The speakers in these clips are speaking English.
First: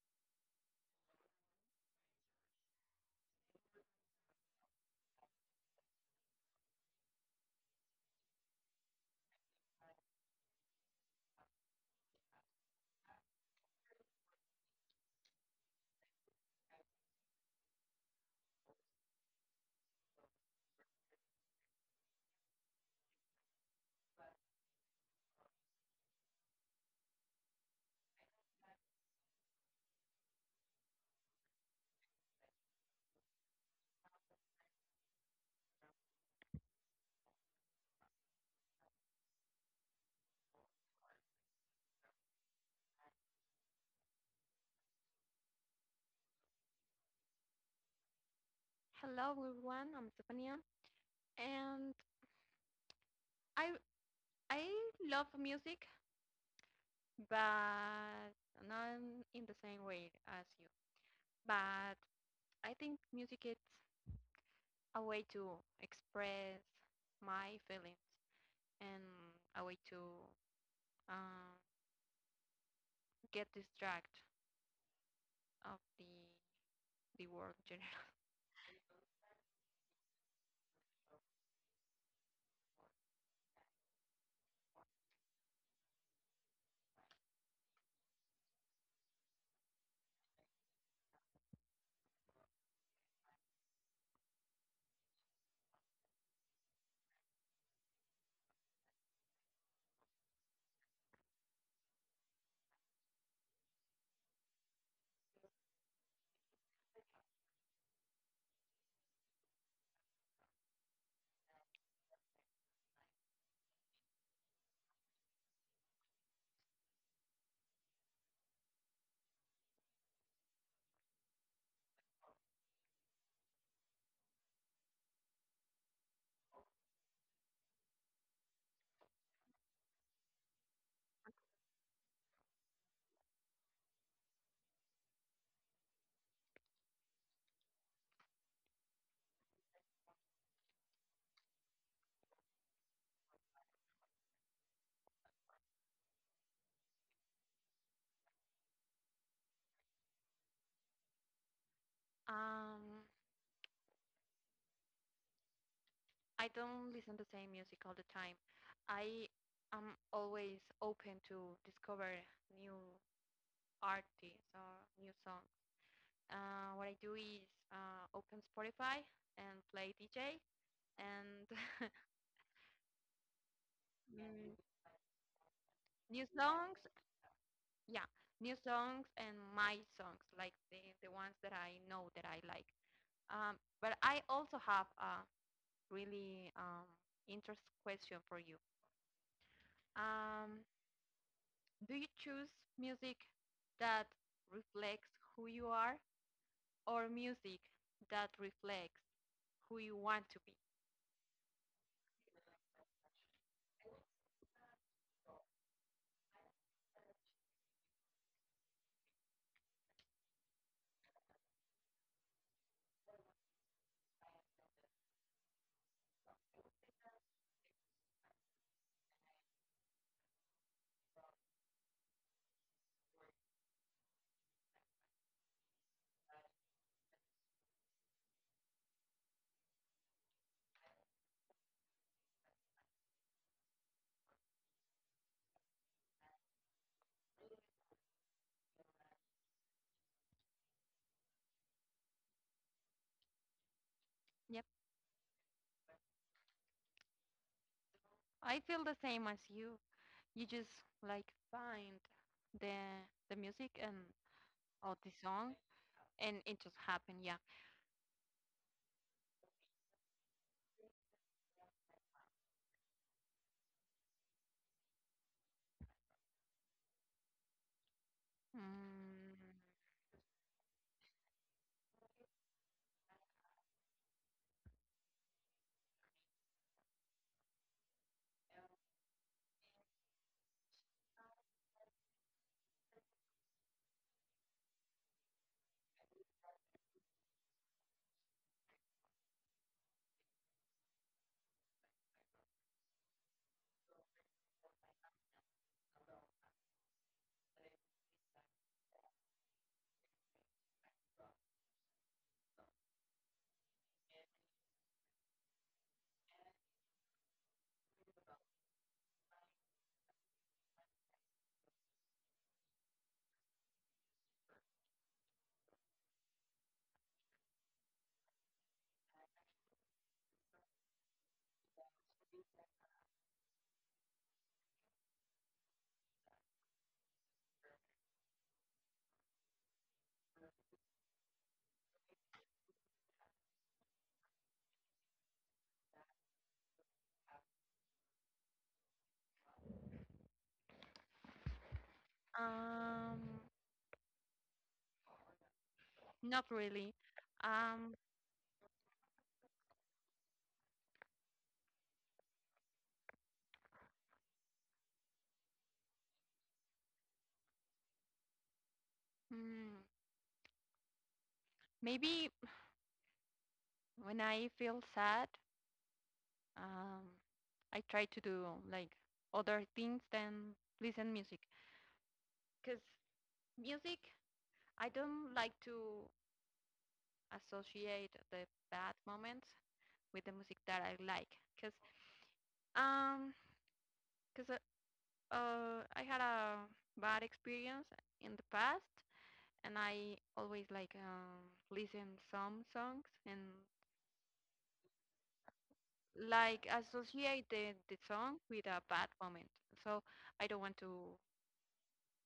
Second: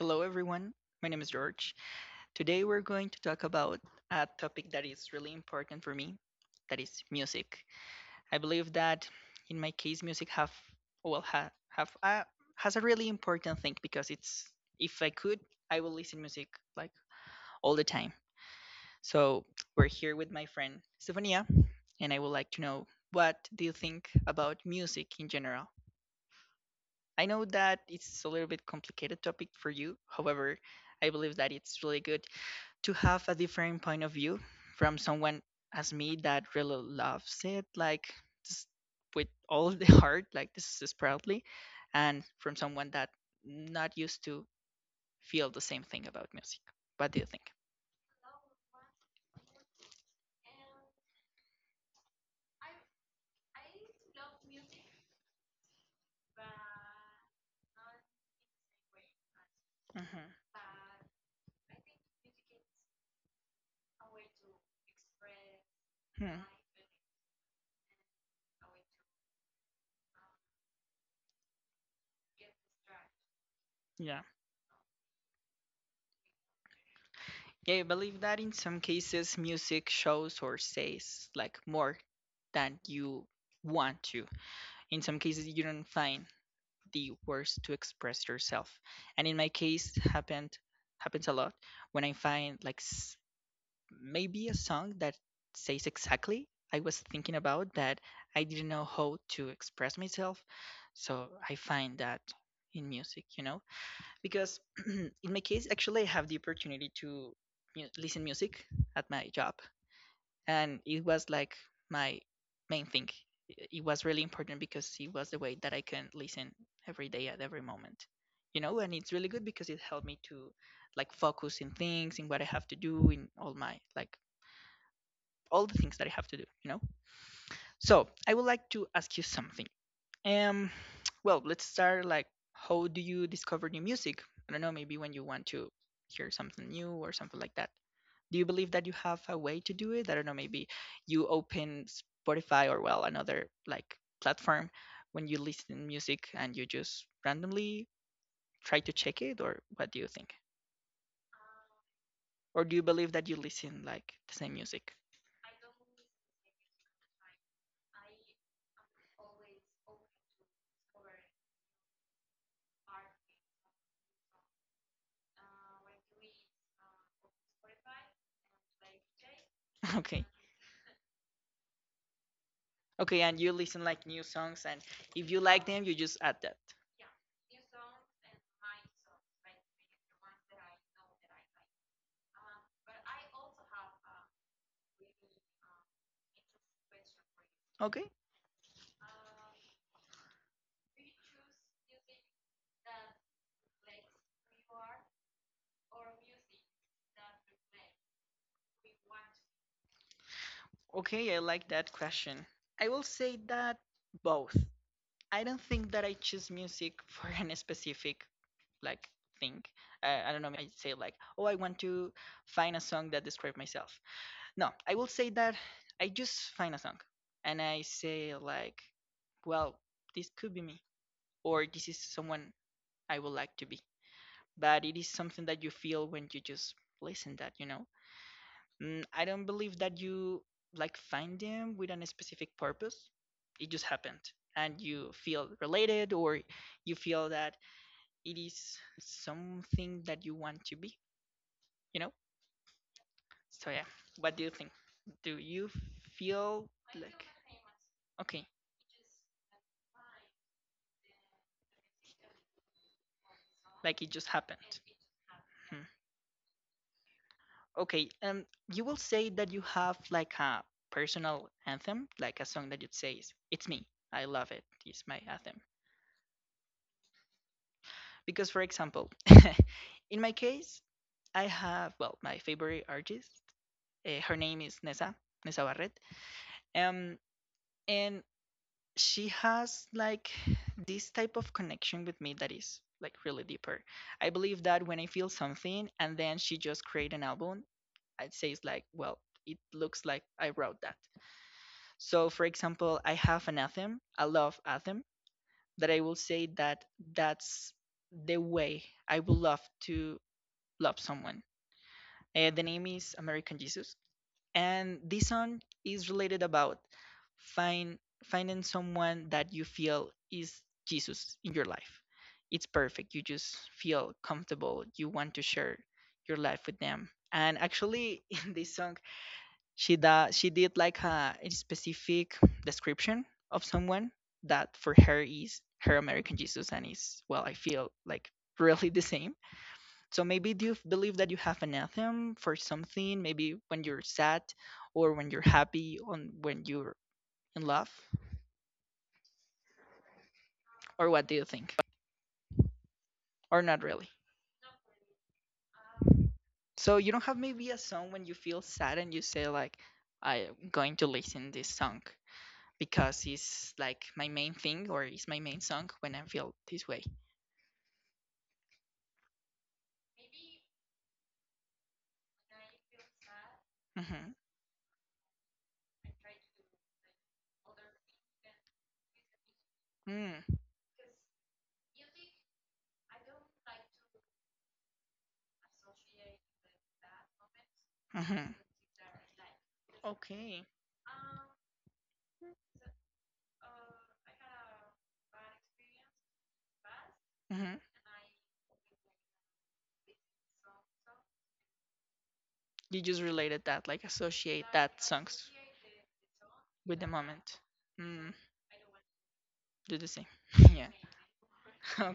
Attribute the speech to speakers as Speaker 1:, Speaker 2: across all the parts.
Speaker 1: Hello, everyone. My name is George. Today, we're going to talk about a topic that is really important for me that is music. I believe that in my case, music have well, has a really important thing because it's if I could, I will listen music like all the time. So we're here with my friend Stefania, and I would like to know what do you think about music in general. I know that it's a little bit complicated topic for you. However, I believe that it's really good to have a different point of view from someone as me that really loves it, like just with all the heart, like this is proudly, and from someone that not used to feel the same thing about music. What do you think?
Speaker 2: Hello everyone, I'm Stefania and I I love music but not in the same way
Speaker 1: Hmm.
Speaker 2: as you. But I think music is a way to
Speaker 1: Hmm.
Speaker 2: express my feelings and a way to um, get distract
Speaker 1: Yeah.
Speaker 2: of the world
Speaker 1: Yeah,
Speaker 2: in
Speaker 1: I
Speaker 2: general.
Speaker 1: believe that in some cases music shows or says like more than you want to. In some cases you don't find the words to express yourself. And in my case, happened happens a lot when I find like maybe a song that says exactly I was thinking about that I didn't know how to express myself. So I find that in music, you know, because in my case, actually, I have the opportunity to listen music at my job and it was like my main thing. It was really important because it was the way that I can listen every day at every moment, you know. And it's really good because it helped me to like focus in things, in what I have to do, in all my like all the things that I have to do, you know. So I would like to ask you something. Um, well, let's start like how do you discover new music? I don't know, maybe when you want to hear something new or something like that do you believe that you have a way to do it? I don't know, maybe you open Spotify or well another like platform when you listen music and you just randomly try to check it or what do you think? Or do you
Speaker 2: Um,
Speaker 1: believe that you listen like the same music?
Speaker 2: I don't listen the same music all the time. I am always open to discover new artists or new songs. What I do is open Spotify and play
Speaker 1: Okay.
Speaker 2: DJ and
Speaker 1: Okay, and you listen like new
Speaker 2: mm,
Speaker 1: songs and if you like them you just
Speaker 2: new
Speaker 1: add that.
Speaker 2: songs. Yeah, new songs and my songs, like the ones that I know that I like. But I also have a really interesting question
Speaker 1: Okay?
Speaker 2: for you. Um, do you choose music that reflects who you are or music that reflects who you want to be?
Speaker 1: Okay, I like that question. I will say that both. I don't think that I choose music for any specific like thing. I don't know. I say like, oh, I want to find a song that describes myself. No, I will say that I just find a song, and I say like, well, this could be me, or this is someone I would like to be. But it is something that you feel when you just listen that, you know. I don't believe that you like find them with a specific purpose. It just happened, and you feel related, or you feel that it is something that you want to be you know? So yeah, what do
Speaker 2: Yeah.
Speaker 1: you think? Do you feel like okay,
Speaker 2: I feel the same as you. You just like find the the music and
Speaker 1: like it just happened?
Speaker 2: or the song,
Speaker 1: Hmm.
Speaker 2: and it just happened. Yeah.
Speaker 1: Okay, you will say that you have like a personal anthem, like a song that you would say is "It's me, I love it, it's my anthem." Because, for example,
Speaker 2: Mm,
Speaker 1: in my case, I have well, my favorite artist. Her name is Nessa Barret. Um, and she has like this type of connection with me that is like really deeper. I believe that when I feel something and then she just create an album, I'd say it's like, well, it looks like I wrote that. So for example, I have an anthem, I love anthem, that I will say that that's the way I would love to love someone. The name is American Jesus and this song is related about find finding someone that you feel is Jesus in your life. It's perfect. You just feel comfortable. You want to share your life with them. And actually, in this song, she did like a specific description of someone that for her is her American Jesus, and is well, I feel like really the same so maybe do you believe that you have an anthem for something? Maybe when you're sad, or when you're happy, or when you're in love, or what do you think?
Speaker 2: um,
Speaker 1: Or not really.
Speaker 2: not really.
Speaker 1: So you don't have maybe a
Speaker 2: Um,
Speaker 1: song when you feel sad and you say like, I'm going to listen this song because it's like my main thing or it's my main song when I feel this way.
Speaker 2: mm, maybe when
Speaker 1: Mhm.
Speaker 2: I feel sad, um, I try to do like other things than
Speaker 1: Mm.
Speaker 2: listen music. Cause music, I don't like to associate the
Speaker 1: Mhm.
Speaker 2: bad moments with the music
Speaker 1: Okay.
Speaker 2: that I like. Cause um, because I had a bad experience
Speaker 1: Mhm.
Speaker 2: in the past, and I always like listen some songs
Speaker 1: You just
Speaker 2: and
Speaker 1: related that, like associate that songs.
Speaker 2: like
Speaker 1: With the
Speaker 2: associate
Speaker 1: moment.
Speaker 2: the song
Speaker 1: Mm,
Speaker 2: with a bad moment. So
Speaker 1: do the same.
Speaker 2: I don't want
Speaker 1: Yeah.
Speaker 2: to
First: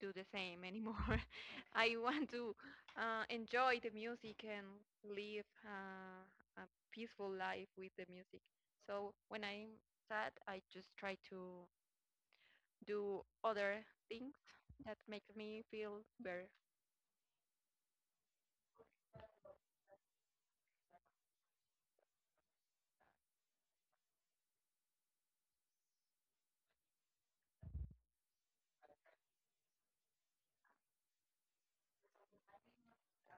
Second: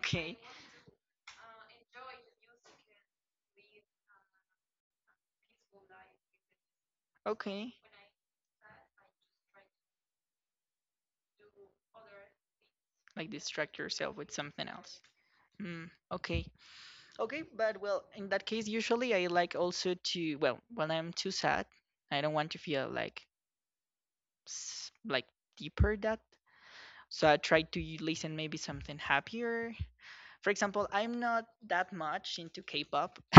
Speaker 2: do the same anymore. I want to enjoy the music and live a peaceful life
Speaker 1: Okay.
Speaker 2: with the music. So when I'm sad, I just try to do
Speaker 1: Like distract
Speaker 2: other
Speaker 1: yourself with
Speaker 2: things
Speaker 1: something
Speaker 2: that
Speaker 1: else.
Speaker 2: makes me
Speaker 1: Mm,
Speaker 2: feel
Speaker 1: okay.
Speaker 2: better.
Speaker 1: Okay, but well, in that case, usually I like also to, well, when I'm too sad, I don't want to feel like like deeper that. So I try to listen maybe something happier. For example, I'm not that much into K-pop.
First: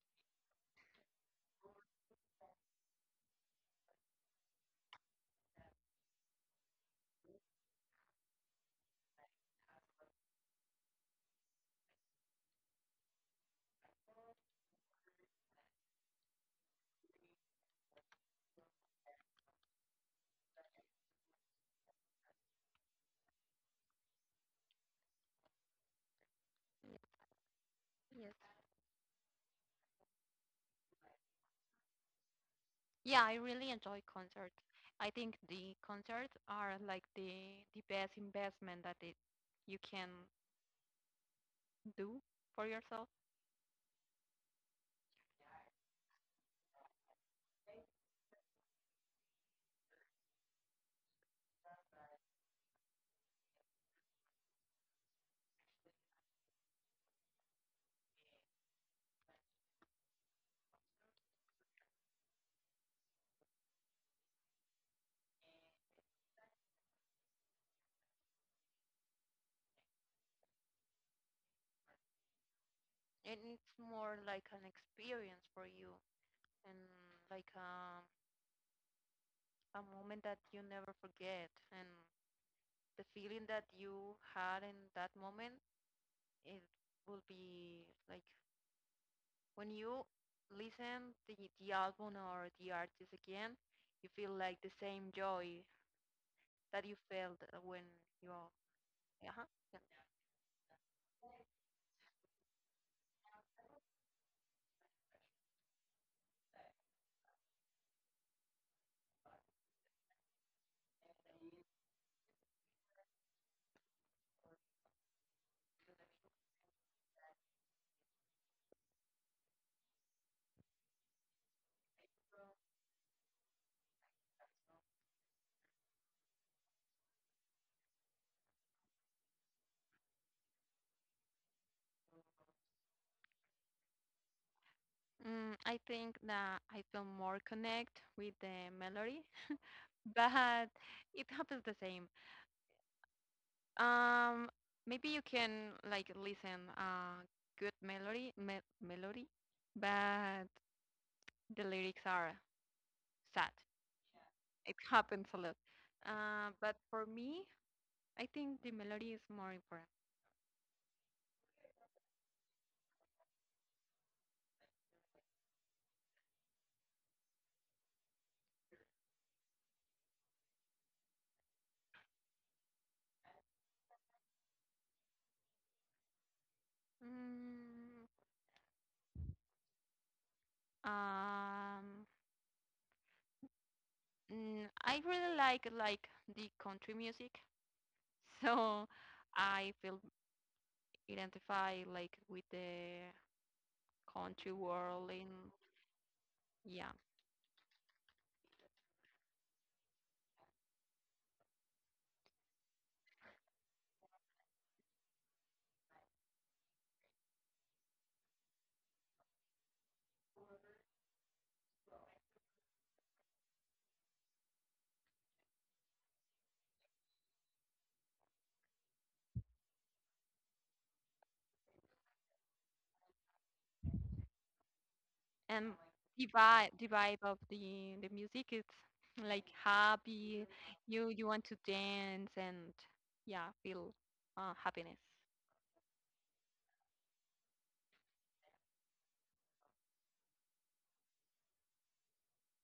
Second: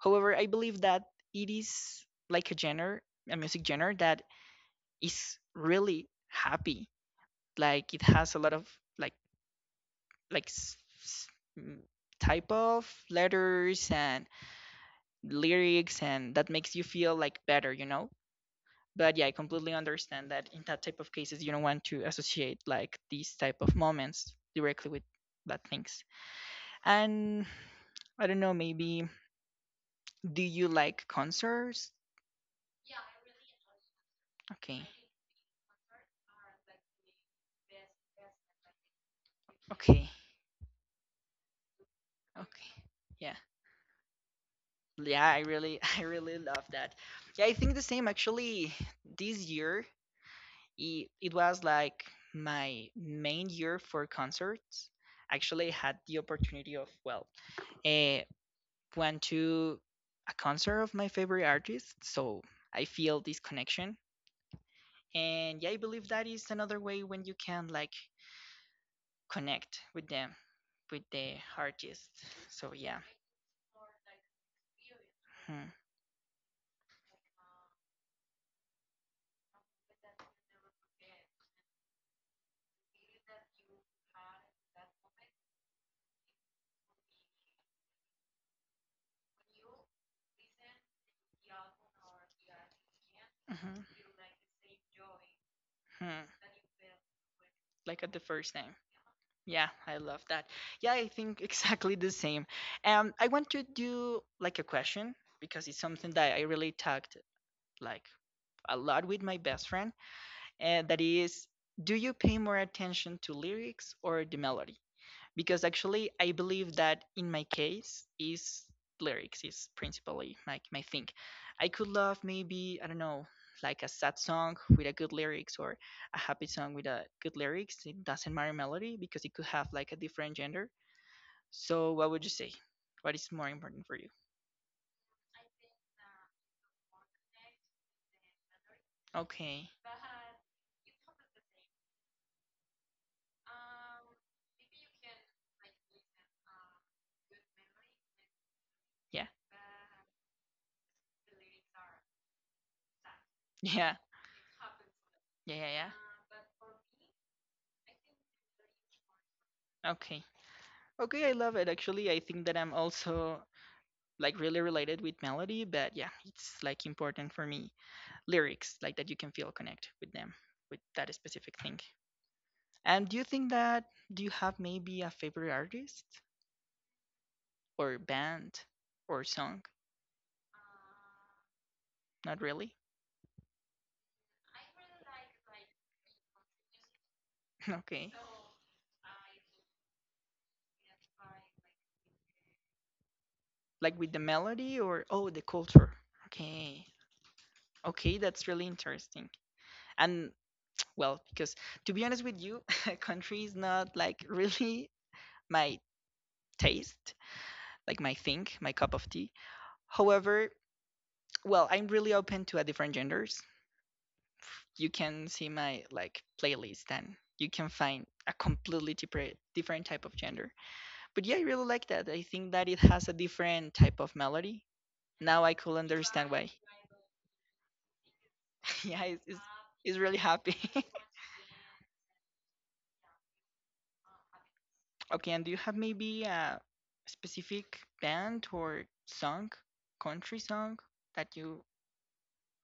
Speaker 1: However, I believe that it is like a genre, a music genre that is really happy. Like it has a lot of like like s- mm, type of letters and lyrics, and that makes you feel like better, you know. But yeah, I completely understand that in that type of cases, you don't want to associate like these type of moments directly with bad things. And I
Speaker 2: Yes.
Speaker 1: don't know, maybe do you like concerts?
Speaker 2: Yeah, I really enjoy concerts.
Speaker 1: Okay,
Speaker 2: I think the concerts are like the best investment that it you can
Speaker 1: okay,
Speaker 2: do for
Speaker 1: okay,
Speaker 2: yourself.
Speaker 1: yeah. Yeah, I really love that. Yeah, I think the same actually. This year, it was like my main year for concerts. Actually, I had the opportunity of well, uh, went to a concert of my favorite artist, so I feel this connection. And yeah, I believe that is another way when you can like connect with them, with the artist. So yeah,
Speaker 2: And it's more like an experience for
Speaker 1: Hmm.
Speaker 2: you and like a moment that you never forget and the feeling that you had in that moment it will be like when you listen the album or the artist again,
Speaker 1: Hmm.
Speaker 2: you feel like the same joy
Speaker 1: Hmm.
Speaker 2: that you felt when
Speaker 1: Like at the
Speaker 2: you are
Speaker 1: first time.
Speaker 2: uh-huh.
Speaker 1: Yeah,
Speaker 2: Yeah.
Speaker 1: I love that. Yeah, I think exactly the same. I want to do like a question because it's something that I really talked like a lot with my best friend, and that is, do you pay more attention to lyrics or the melody? Because actually I believe that in my case is lyrics is principally like my thing. I could love maybe I don't know like a sad song with a good lyrics or a happy song with a good lyrics. It doesn't matter melody because it could have like a different gender. So what would you say? What is more important for you?
Speaker 2: I think that I feel more connect with the melody,
Speaker 1: Okay.
Speaker 2: but it happens the same. Um, maybe you can like listen good melody, melody,
Speaker 1: Yeah.
Speaker 2: but the lyrics are sad.
Speaker 1: Yeah.
Speaker 2: It happens a lot.
Speaker 1: Yeah. Yeah. Yeah.
Speaker 2: But for me, I think the melody is more important.
Speaker 1: Okay. Okay, I love it. Actually, I think that I'm also like really related with melody, but yeah, it's like important for me. Lyrics like that you can feel connect with them with that specific thing and do you have maybe a favorite artist or
Speaker 2: Mm,
Speaker 1: band or song?
Speaker 2: um,
Speaker 1: Not really.
Speaker 2: I really like the country music
Speaker 1: Okay.
Speaker 2: So I feel identified like with the
Speaker 1: Like with the
Speaker 2: country
Speaker 1: melody or
Speaker 2: world
Speaker 1: oh the
Speaker 2: and
Speaker 1: culture. Okay.
Speaker 2: yeah.
Speaker 1: Okay, that's really interesting. And well, because to be honest with you country is not like really my taste, like my thing, my cup of tea. However, well, I'm really open to a different genders. You can see my like playlist and you can find a completely different type of gender. But yeah, I really like that. I think that it has a different type of melody. Now I
Speaker 2: And
Speaker 1: could understand why.
Speaker 2: the vibe of the music is
Speaker 1: Yeah, it's, it's,
Speaker 2: like
Speaker 1: it's really
Speaker 2: happy.
Speaker 1: happy.
Speaker 2: You want to dance and yeah, feel happiness.
Speaker 1: Okay, and do you have maybe a specific band or song, country song that you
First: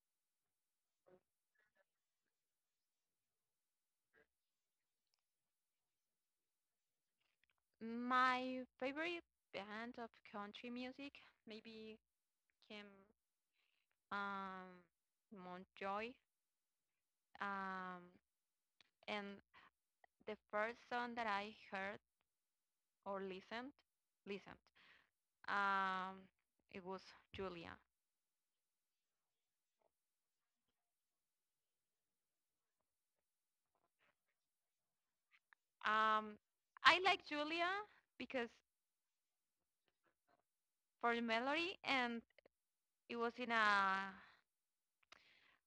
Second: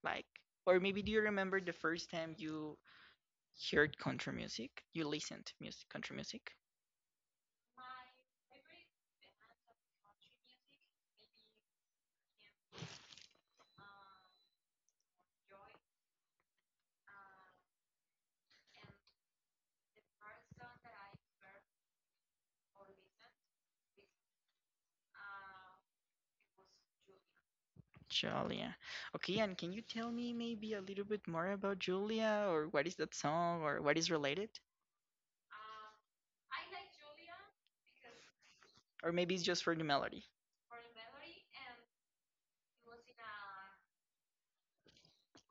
Speaker 1: like? Or maybe do you remember the first time you heard country music? You listened to music, country music?
Speaker 2: My favorite band of country music maybe came um Montjoy. Um, and the first song that I heard or listened. Um, it was Julia.
Speaker 1: Julia. Okay, and can you tell me maybe a little bit more about Julia or what is that song or what is related?
Speaker 2: Um, I like Julia because
Speaker 1: Or maybe it's just for the melody.
Speaker 2: for the melody, and it was in a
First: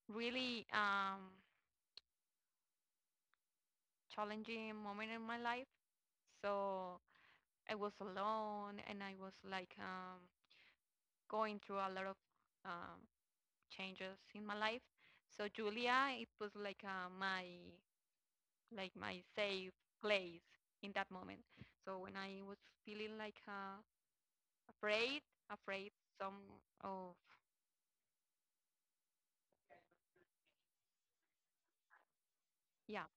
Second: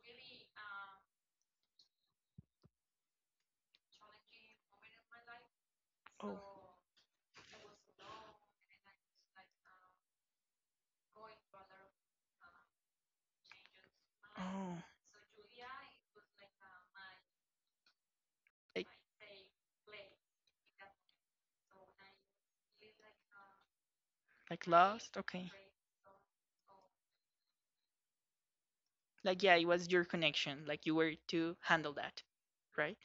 Speaker 2: really challenging moment in my life.
Speaker 1: Oh,
Speaker 2: So I was alone, and I was like going through a lot of um, changes in my life.
Speaker 1: oh,
Speaker 2: So Julia, it was like my like
Speaker 1: like
Speaker 2: my safe place in that moment. So when I was feeling like afraid,
Speaker 1: lost? Okay.
Speaker 2: afraid some of
Speaker 1: Like yeah, it was your connection. Like you were to handle that,
Speaker 2: yeah.
Speaker 1: right?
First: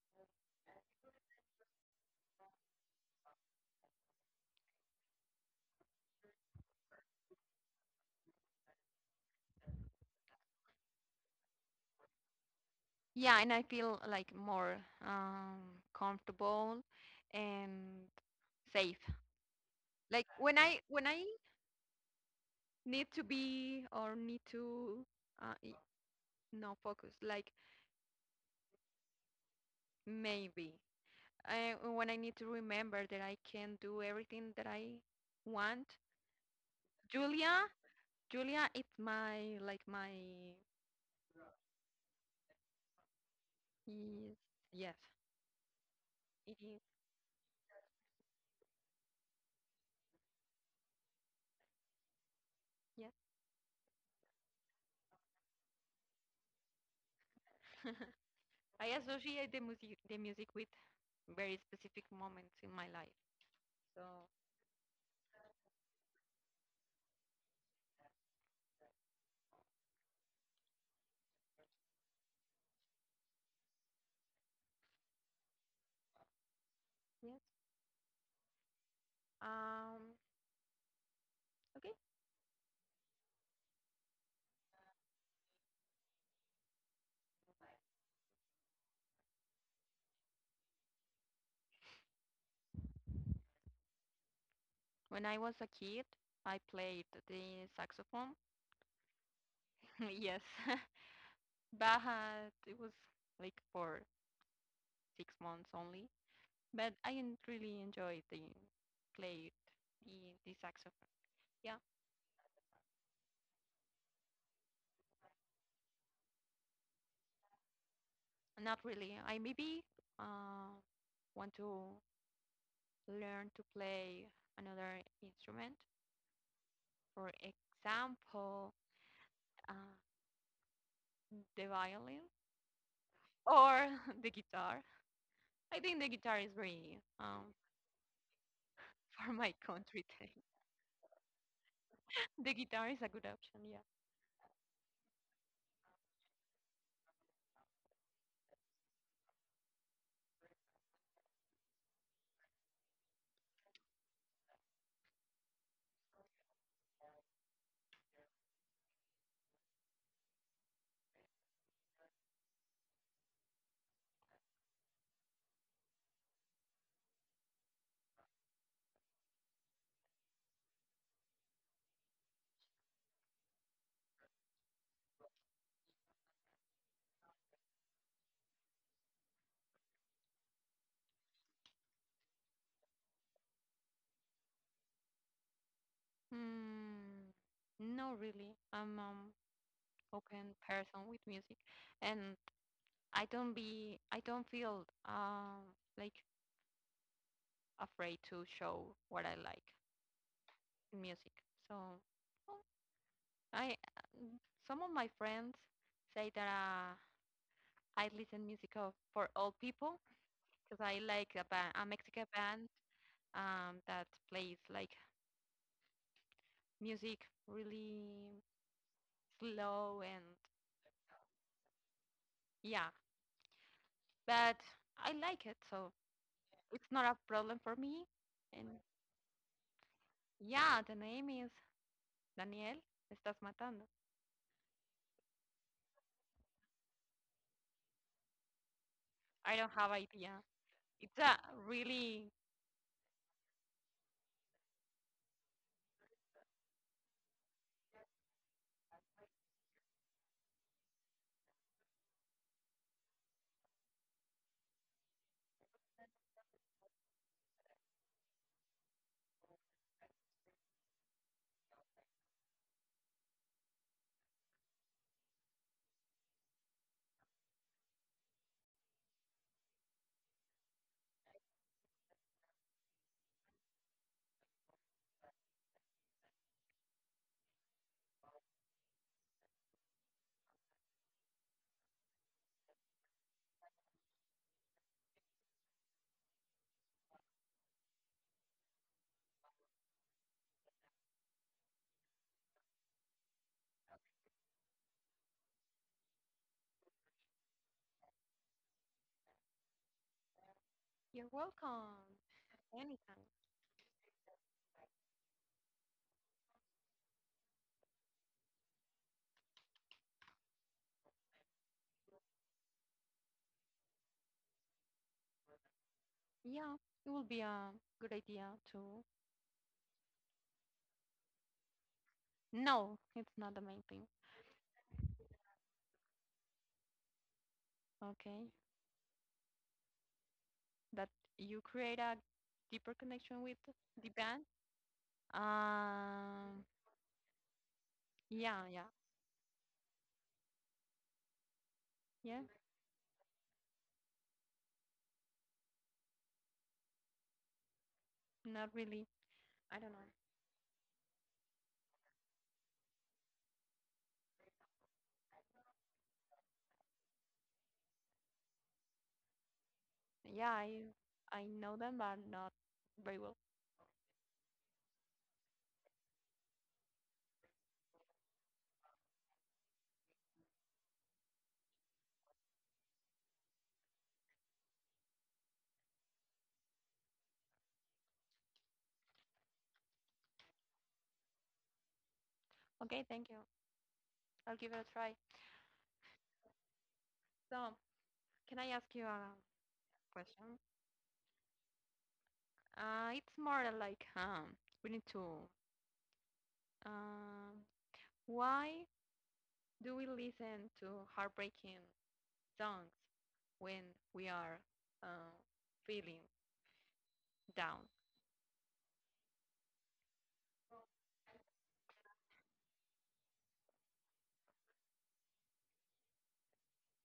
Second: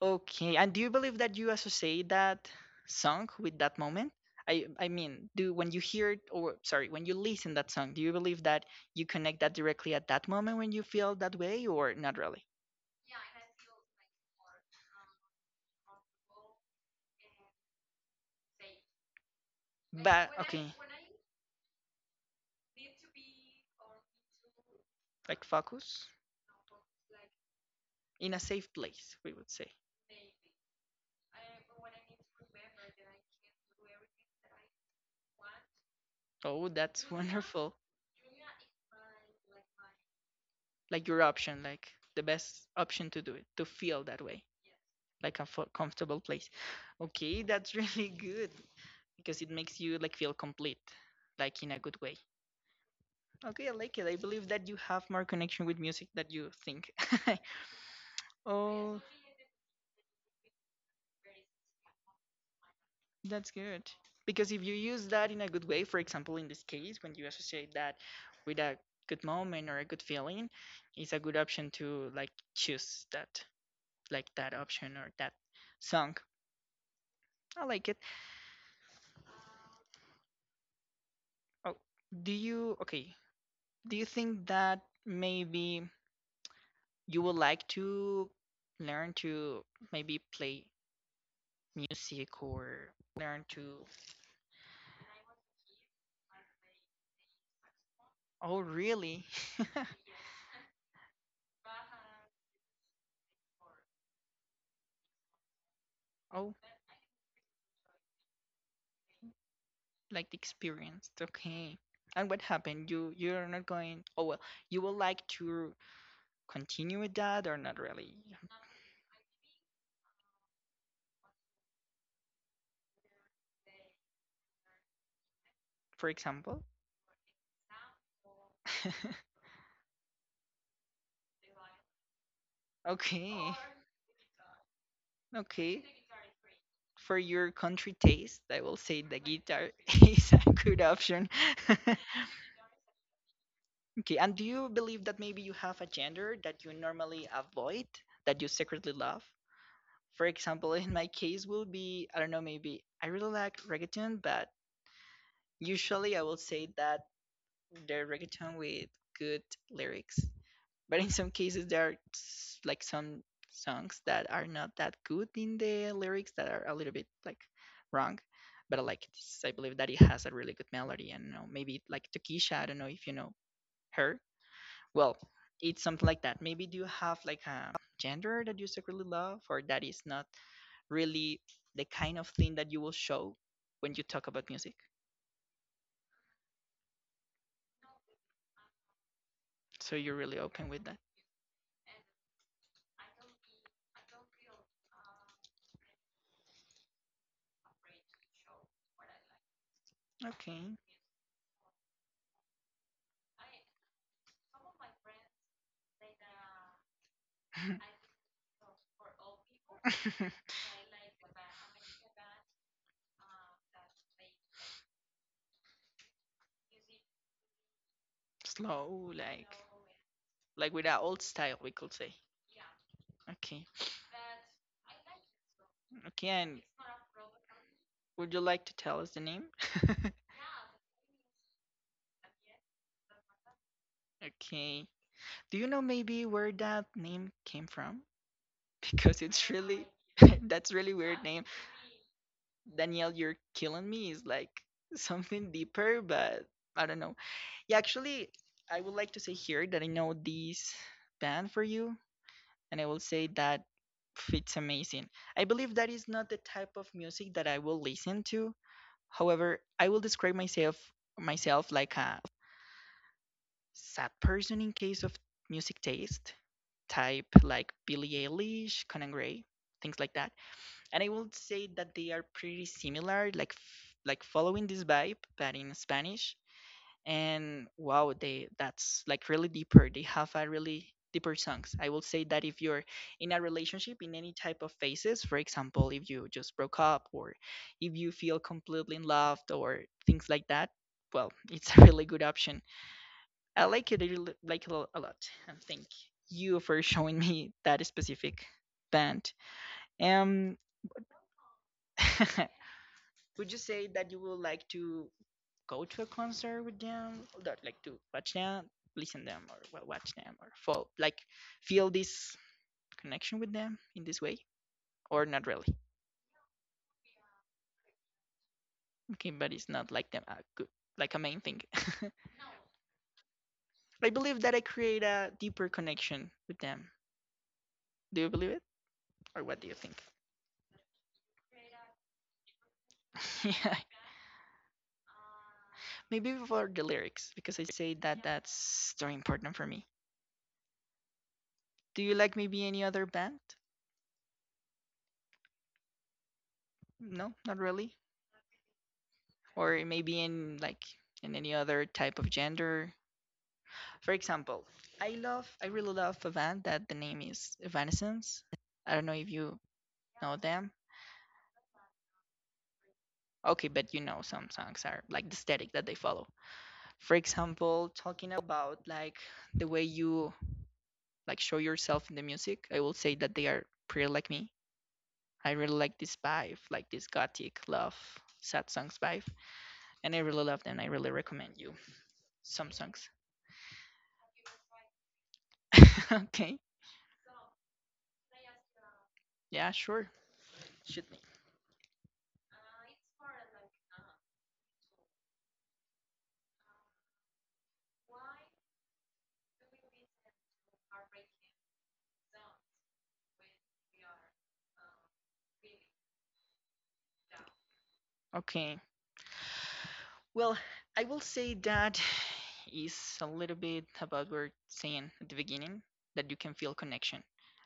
Speaker 1: Okay, and do you believe that you associate that song with that moment? I mean, do when you hear it, or sorry, when you listen that song, do you believe that you connect that directly at that moment when you feel that way, or not really?
Speaker 2: Yeah, and I feel like more comfortable and safe.
Speaker 1: Like,
Speaker 2: Like
Speaker 1: but
Speaker 2: when
Speaker 1: okay,
Speaker 2: I when I need to be or need to
Speaker 1: like
Speaker 2: y-
Speaker 1: focus
Speaker 2: no focus, like
Speaker 1: in a safe place, we would say.
Speaker 2: maybe I when I need to remember that I can do everything that I want.
Speaker 1: Oh, that's Mhm.
Speaker 2: Julia,
Speaker 1: Wonderful.
Speaker 2: Julia, it's my like my
Speaker 1: Like your option, like the best option to do it, to feel that
Speaker 2: is
Speaker 1: way,
Speaker 2: yes,
Speaker 1: like a comfortable place.
Speaker 2: is
Speaker 1: Okay, that's really good because it makes you like feel complete, like in a good way.
Speaker 2: yes.
Speaker 1: Okay, I like it. I believe that you have more connection with music than you think.
Speaker 2: I
Speaker 1: Oh,
Speaker 2: associate the music with very specific moments in my life.
Speaker 1: that's good.
Speaker 2: So
Speaker 1: Because if you use that in a good way, for example, in this case, when you associate that with a good moment or a good feeling, it's a good option to like choose that, like that option or that song.
Speaker 2: yes.
Speaker 1: I like it.
Speaker 2: Um
Speaker 1: Oh,
Speaker 2: okay.
Speaker 1: do you, okay, do you think that maybe you would like to learn to maybe play music or learn to.
Speaker 2: When I was a kid I played the saxophone.
Speaker 1: Oh, really?
Speaker 2: Yes. But it was like for 6 months only.
Speaker 1: Oh,
Speaker 2: But I really enjoyed the played
Speaker 1: like the
Speaker 2: the saxophone.
Speaker 1: experience.
Speaker 2: Yeah.
Speaker 1: Okay. And what happened? You're not going. Oh well, you would like to continue with that or not really?
Speaker 2: Not really. I maybe uh want to learn to play another instrument.
Speaker 1: For example.
Speaker 2: For example, uh, the violin
Speaker 1: Okay.
Speaker 2: or the guitar. I
Speaker 1: Okay.
Speaker 2: think the guitar is very
Speaker 1: For your country taste, I will say the
Speaker 2: for my
Speaker 1: guitar
Speaker 2: country thing.
Speaker 1: is a good option.
Speaker 2: The guitar is a good option, yeah.
Speaker 1: Okay. And do you believe that maybe you have a gender that you normally avoid, that you secretly love? For example, in my case will be I don't know, maybe I really like reggaeton, but usually, I will say that they're reggaeton with good lyrics, but in some cases, there are like some songs that are not that good in the lyrics that are a little bit like wrong. But I like this. I believe that it has a really good melody, and you know, maybe like Takisha. I don't know if you know her. Well, it's something like that. Maybe do you have like a gender that you secretly love, or that is not really the kind of thing that you will show when you talk about music?
Speaker 2: Hmm, no, really. I'm
Speaker 1: So you're really
Speaker 2: open
Speaker 1: open with that.
Speaker 2: person with music, and I don't feel like afraid to show what I like
Speaker 1: Okay.
Speaker 2: in music. So well, I some of my friends say that I listen music of, for all people because I like a band, a Mexican band that plays like music really
Speaker 1: Slow,
Speaker 2: slow and
Speaker 1: like with that old style, we could say.
Speaker 2: yeah,
Speaker 1: Okay,
Speaker 2: but I like it, so
Speaker 1: okay, and
Speaker 2: it's not a problem for me.
Speaker 1: would you like to
Speaker 2: And
Speaker 1: tell us the name?
Speaker 2: yeah, the name is Daniel. Me estás matando.
Speaker 1: Okay. Do you know maybe where that name came from? Because it's
Speaker 2: I
Speaker 1: really.
Speaker 2: don't have idea.
Speaker 1: That's really weird
Speaker 2: It's
Speaker 1: name.
Speaker 2: a really.
Speaker 1: Danielle, you're killing me is like something deeper, but I don't know. Yeah, actually, I would like to say here that I know this band for you, and I will say that pff, it's amazing. I believe that is not the type of music that I will listen to. However, I will describe myself like a sad person in case of music taste, type like Billie Eilish, Conan Gray, things like that. And I will say that they are pretty similar, like like following this vibe, but in Spanish, and wow, they that's like really deeper, they have a really deeper songs. I will say that if you're in a relationship in any type of phases, for example, if you just broke up or if you feel completely in love or things like that, well, it's a really good option. I like it, I really like it a lot, and thank you for showing me that specific band. um
Speaker 2: You're welcome.
Speaker 1: would you
Speaker 2: Anytime.
Speaker 1: say that you would like to go to a concert with them, that like to watch them, listen them, or well, watch them, or fall like feel this connection with them in this way, or not really.
Speaker 2: Yeah, it will be a good idea
Speaker 1: Okay,
Speaker 2: to.
Speaker 1: but it's not like them a good like a main thing.
Speaker 2: No, it's not the
Speaker 1: I
Speaker 2: main
Speaker 1: believe
Speaker 2: thing.
Speaker 1: that I create a deeper connection with them. Do you believe it,
Speaker 2: Okay,
Speaker 1: or what do you think?
Speaker 2: that you create a deeper
Speaker 1: Yeah,
Speaker 2: connection with the band.
Speaker 1: maybe for the
Speaker 2: Um,
Speaker 1: lyrics because I say that that's
Speaker 2: Yeah,
Speaker 1: very important for me. Do you like maybe any
Speaker 2: yeah.
Speaker 1: other band? No, not really.
Speaker 2: Not really.
Speaker 1: Or maybe
Speaker 2: I don't know.
Speaker 1: in like in any other type of gender. For example, I really love a band that the name is Evanescence. I don't know if you know them.
Speaker 2: Yeah, I know them, but not very
Speaker 1: Okay,
Speaker 2: well.
Speaker 1: but you know some songs are like the aesthetic that they follow. For example, talking about like the way you like show yourself in the music, I will say that they are pretty like me. I really like this vibe, like this gothic love, sad songs vibe, and I really love them. I really recommend you some songs.
Speaker 2: Okay, thank you. I'll give it a try.
Speaker 1: Okay,
Speaker 2: So, can I ask you
Speaker 1: yeah,
Speaker 2: a
Speaker 1: sure, shoot
Speaker 2: question?
Speaker 1: me.
Speaker 2: It's more like we need to um, why do we listen to heartbreaking songs when we are uh, feeling down?
Speaker 1: Okay, well, I will say that is a little bit about what we're saying at the beginning that you can feel connection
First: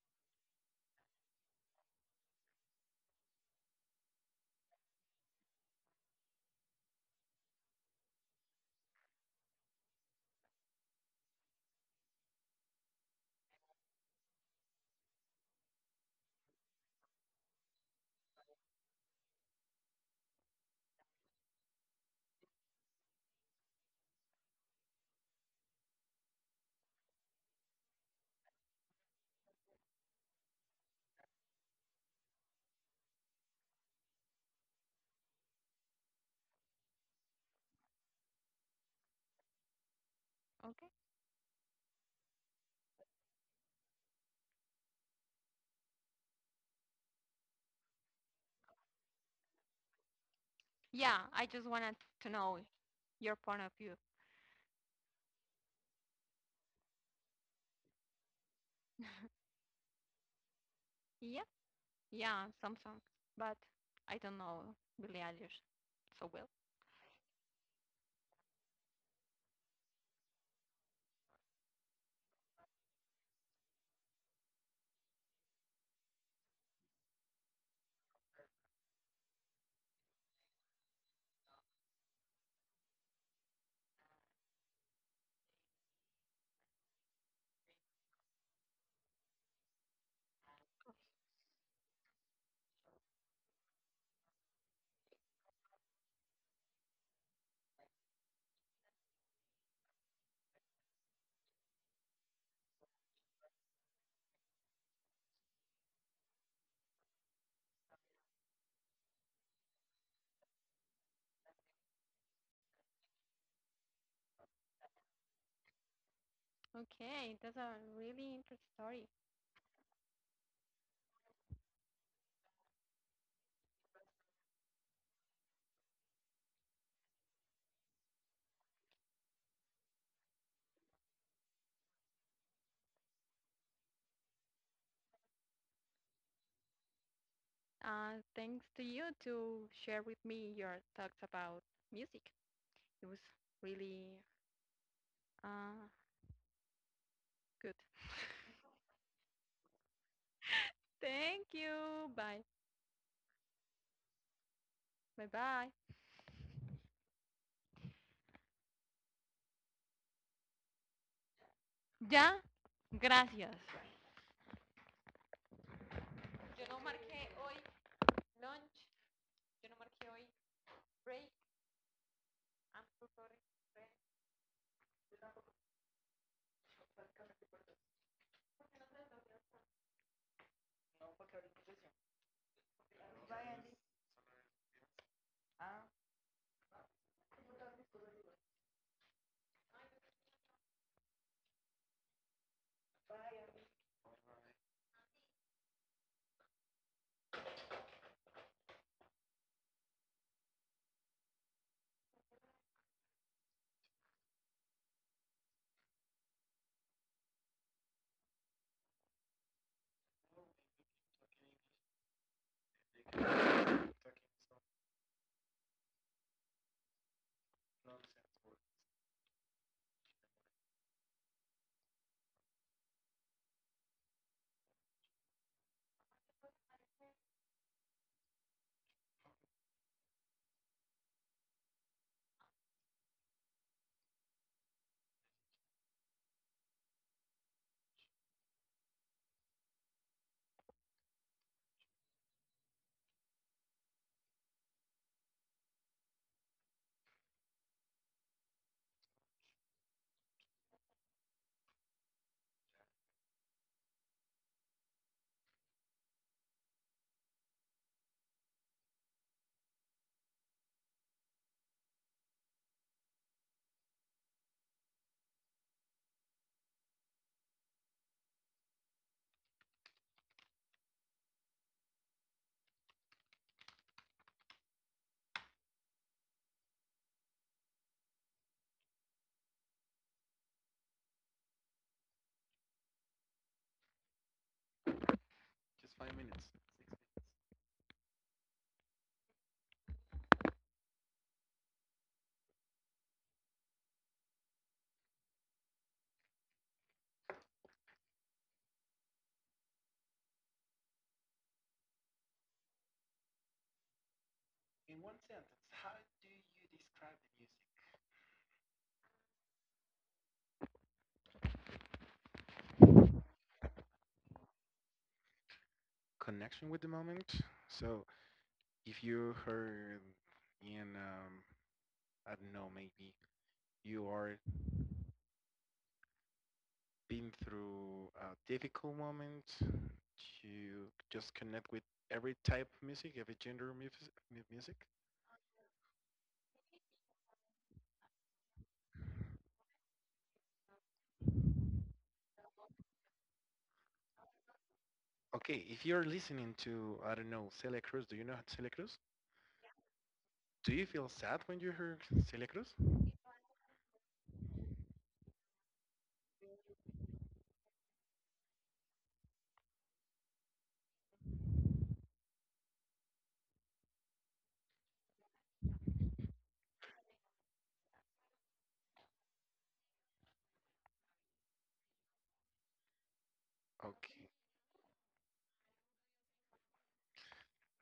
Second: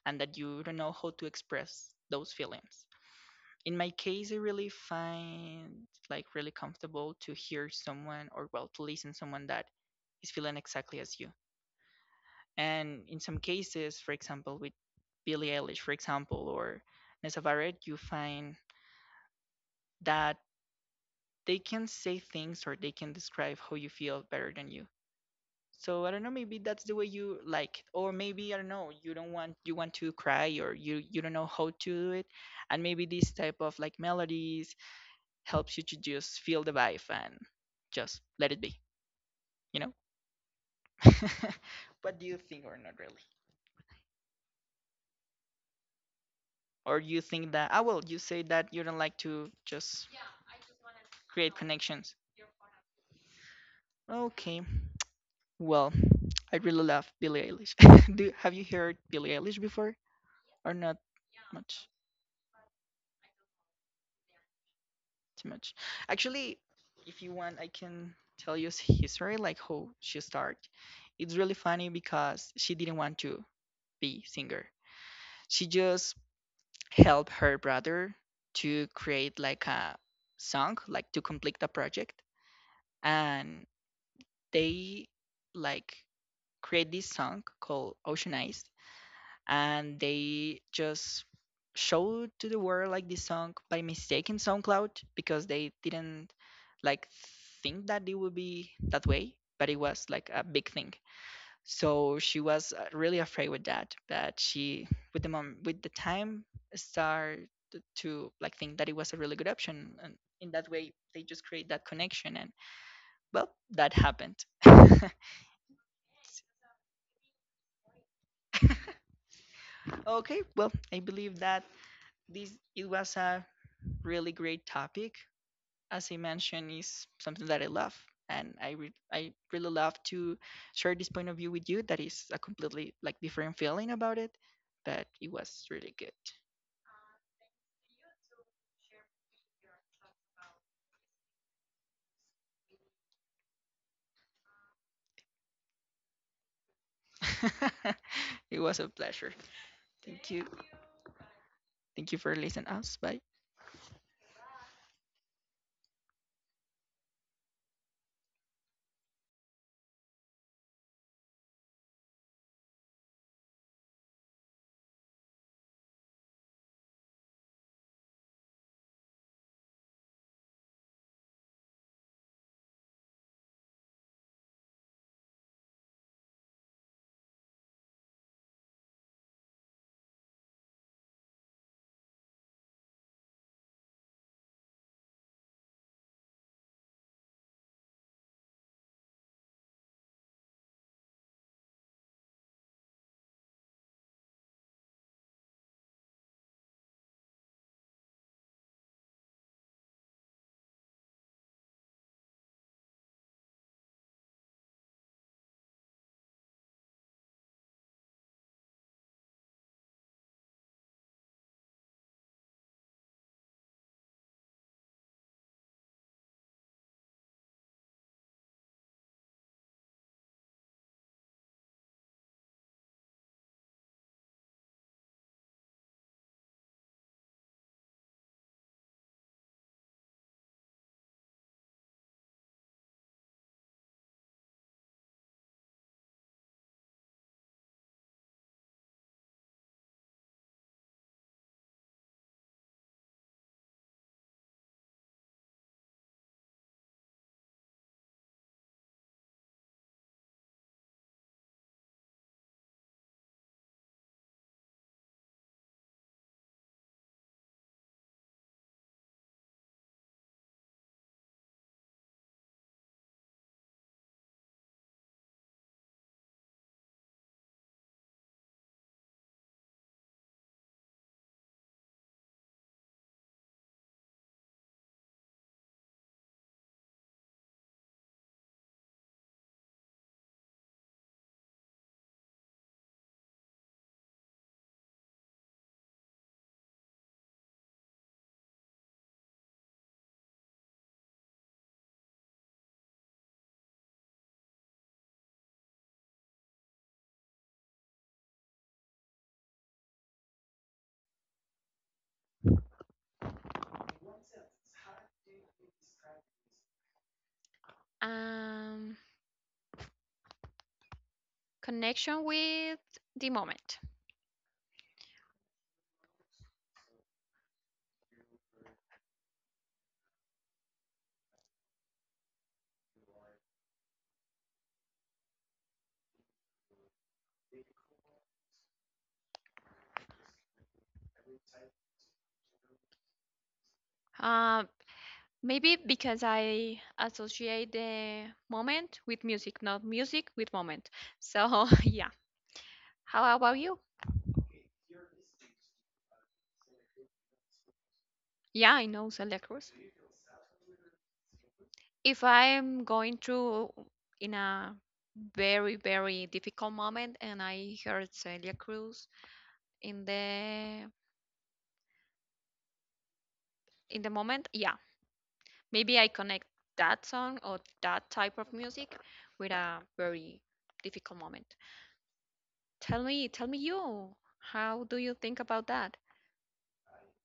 Speaker 1: and that you don't know how to express those feelings. In my case, I really find like really comfortable to hear someone or well to listen someone that is feeling exactly as you. And in some cases, for example, with Billie Eilish, for example, or Nessa Barrett, you find that they can say things or they can describe how you feel better than you. So I don't know, maybe that's the way you like, it. Or maybe I don't know, you don't want you want to cry or you don't know how to do it, and maybe this type of like melodies helps you to just feel the vibe and just let it be, you know?
Speaker 2: Okay.
Speaker 1: What do you think or not really? Or you think that, ah, well, you say that you don't like to just
Speaker 2: Yeah, I
Speaker 1: create
Speaker 2: just wanted
Speaker 1: connections.
Speaker 2: to know your point of view.
Speaker 1: Okay. Well, I really love Billie Eilish. Do have you heard Billie Eilish before or not much?
Speaker 2: Yeah, some songs, but I don't know Billie
Speaker 1: Too
Speaker 2: Eilish
Speaker 1: much.
Speaker 2: so well.
Speaker 1: Actually, if you want, I can tell you history, like how she started. It's really funny because she didn't want to be singer. She just helped her brother to create like a song, like to complete the project, and they like create this song called Ocean Eyes, and they just showed to the world like this song by mistake in SoundCloud because they didn't like think that it would be that way, but it was like a big thing. So she was really afraid with that, but she with the mom with the time started to like think that it was a really good option, and in that way they just create that connection, and well, that happened.
Speaker 2: Okay, that's a really interesting story.
Speaker 1: Okay, well I believe that this it was a really great topic. As I mentioned, is something that I love, and I really love to share this point of view with you. That is a completely like different feeling about it, but it was really good.
Speaker 2: Thanks to you to share with me your thoughts about music. It was really uh, good.
Speaker 1: It was a pleasure. Thank you.
Speaker 2: Thank
Speaker 1: Thank you for
Speaker 2: you.
Speaker 1: listening
Speaker 2: Bye.
Speaker 1: us. Bye.
Speaker 2: Bye bye. Ya. Gracias. Yo no marqué hoy lunch. Yo no marqué hoy break. I'm so sorry.
Speaker 1: um connection with the moment.
Speaker 2: Connection with the moment. So if you heard in I don't know, maybe you are been through a difficult moment to just connect with every type of music, every gender music.
Speaker 1: uh, maybe because I associate the moment with music, not music with moment, so yeah. How about you?
Speaker 2: Okay, if you're listening to, I don't know, Celia Cruz, do you know Celia Cruz?
Speaker 1: Yeah, I know Celecruz.
Speaker 2: Do you feel sad when you hear Celia Cruz?
Speaker 1: If I am going through in a very, very difficult moment and I heard Celia Cruz in the in the moment, yeah, maybe I connect that song or that type of music with a very difficult moment. Tell me
Speaker 2: Okay.
Speaker 1: you, how do you think about that?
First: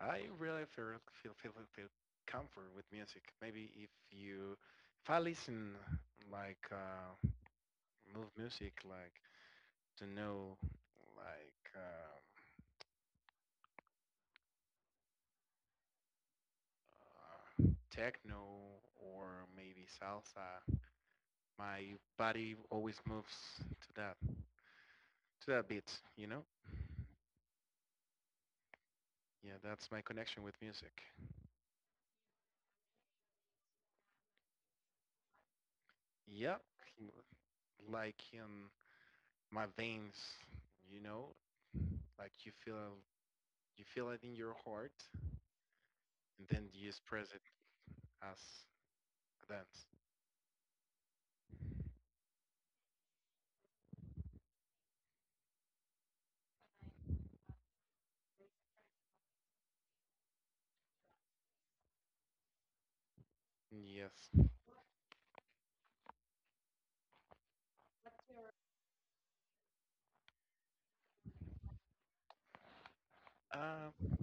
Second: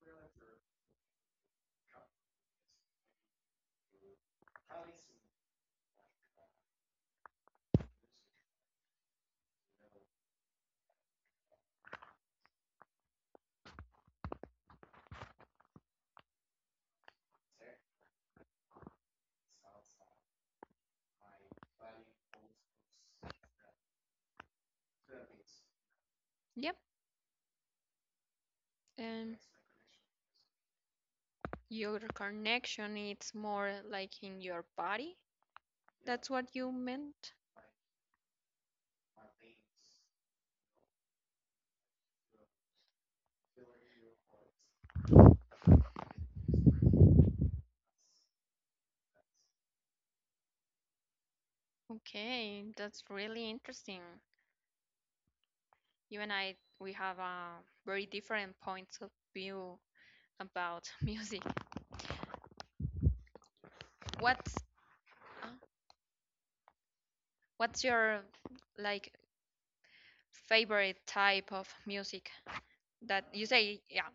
Speaker 2: I really feel comfort with music. Maybe if I listen like move music, like to know, like, techno or maybe salsa. My body always moves to that to that beat, you know.
Speaker 1: Yep, and
Speaker 2: Yeah, that's my connection with music.
Speaker 1: your connection it's more like in your body. That's
Speaker 2: Yeah,
Speaker 1: what you meant.
Speaker 2: like in my veins, you know, like you feel it in your heart, and then you express it as a dance.
Speaker 1: Okay, that's really interesting. You and I, we have very different points of view about music.
Speaker 2: Yes.
Speaker 1: What's uh, what's your like favorite type of music that you say,
Speaker 2: Um.
Speaker 1: yeah,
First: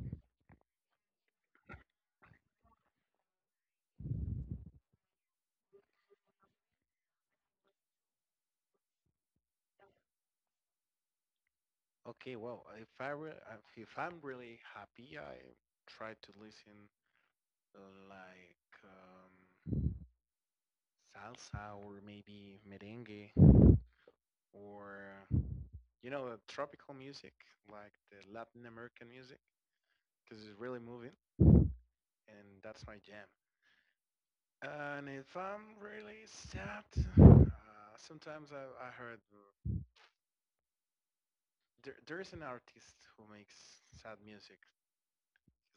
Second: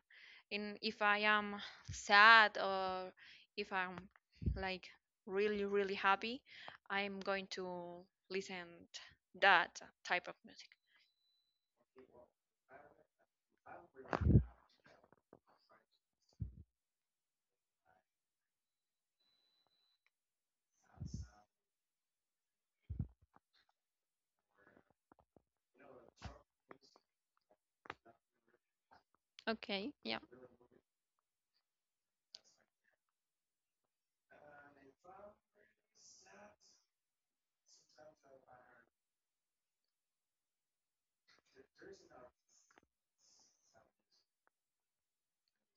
Speaker 1: in if I am sad or if I'm like really really happy, I'm going to listen t- that type of music.
Speaker 2: Okay. Well, if I'm really happy, I try to listen like salsa or maybe merengue or you know tropical music like the Latin American music
Speaker 1: Okay, yeah,
Speaker 2: because it's really moving and that's my jam. And if I'm really sad, sometimes I heard there is an artist who makes sad music.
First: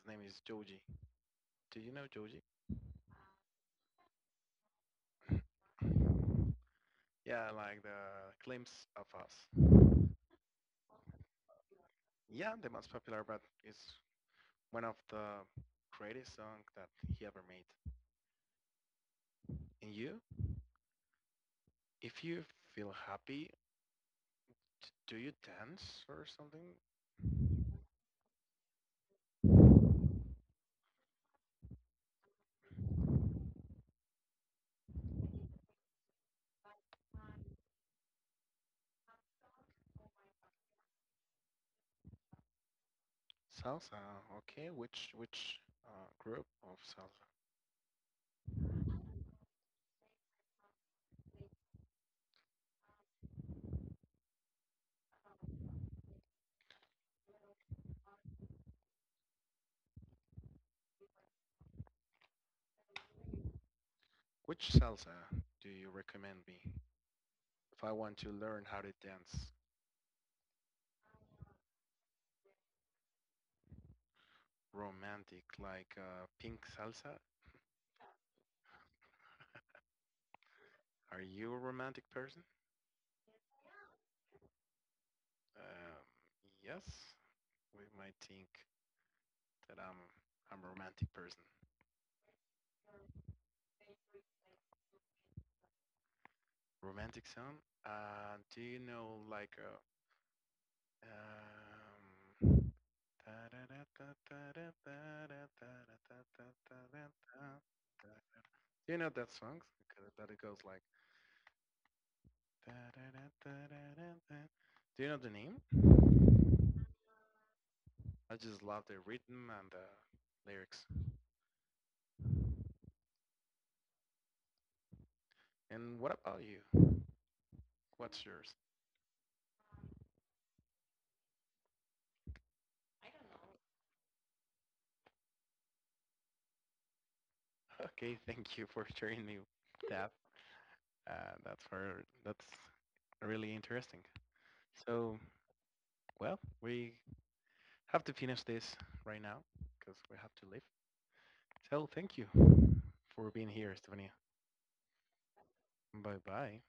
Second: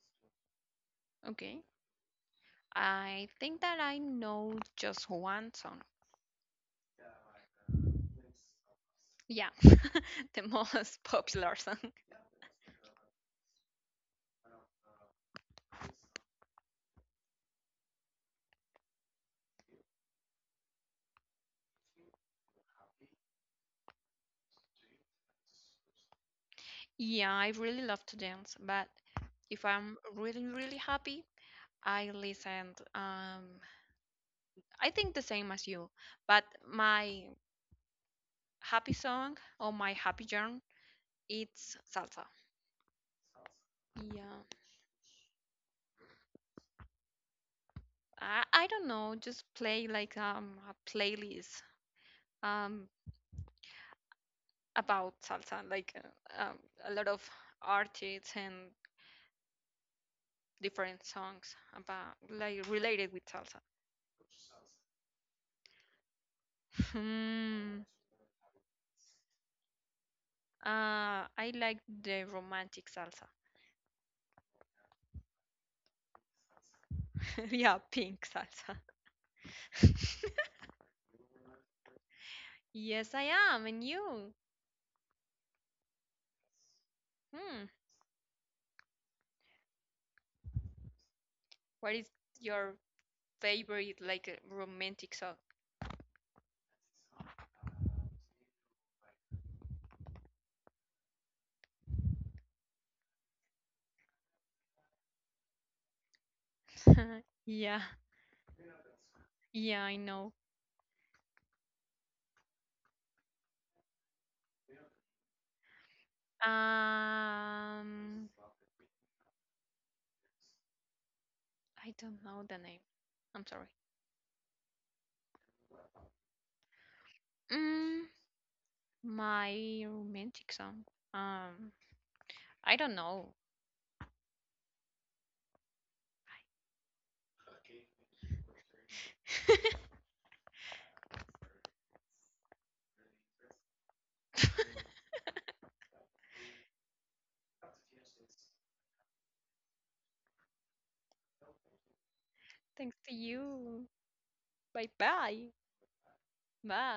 Speaker 2: His name is Joji.
Speaker 1: okay.
Speaker 2: Do you know Joji?
Speaker 1: I think that I know just one song.
Speaker 2: Yeah, like the Glimpse of Us.
Speaker 1: Yeah, the most popular song.
Speaker 2: Yeah, the most popular, but it's one of the greatest songs that he ever made. And you? If you feel happy, do you dance or something?
Speaker 1: Yeah, I really love to dance, but if I'm really, really happy, I listen. I think the same as you, but my happy song or my happy genre, it's salsa.
Speaker 2: Salsa,
Speaker 1: Yeah,
Speaker 2: okay. Which group of salsa?
Speaker 1: I don't know, just play like a playlist, um about salsa, like a lot of artists and different songs about like related with salsa.
Speaker 2: Which salsa do you recommend me
Speaker 1: Hmm.
Speaker 2: if I want to learn how to dance
Speaker 1: I like the romantic salsa.
Speaker 2: romantic, like pink salsa?
Speaker 1: Yeah, pink salsa.
Speaker 2: Are you a romantic person?
Speaker 1: Yes, I am. And you?
Speaker 2: Um, yes,
Speaker 1: Hmm.
Speaker 2: we might think that I'm a romantic person.
Speaker 1: What is your favorite, like, romantic song?
Speaker 2: Romantic song? Do you know like um,
Speaker 1: Yeah,
Speaker 2: do you know that song?
Speaker 1: yeah, I
Speaker 2: Because
Speaker 1: know.
Speaker 2: that it goes like. Do you know the name?
Speaker 1: Um,
Speaker 2: I just love the rhythm and the lyrics.
Speaker 1: I don't know the name. I'm sorry.
Speaker 2: And what about you?
Speaker 1: Mm,
Speaker 2: What's yours?
Speaker 1: my romantic song. Um, I don't know.
Speaker 2: Okay, thank you for sharing me that. That's for that's really interesting. So, well, we have to finish this right now because we have to leave. So, thank you
Speaker 1: Thanks to
Speaker 2: for being
Speaker 1: you.
Speaker 2: here, Stephanie. Bye bye.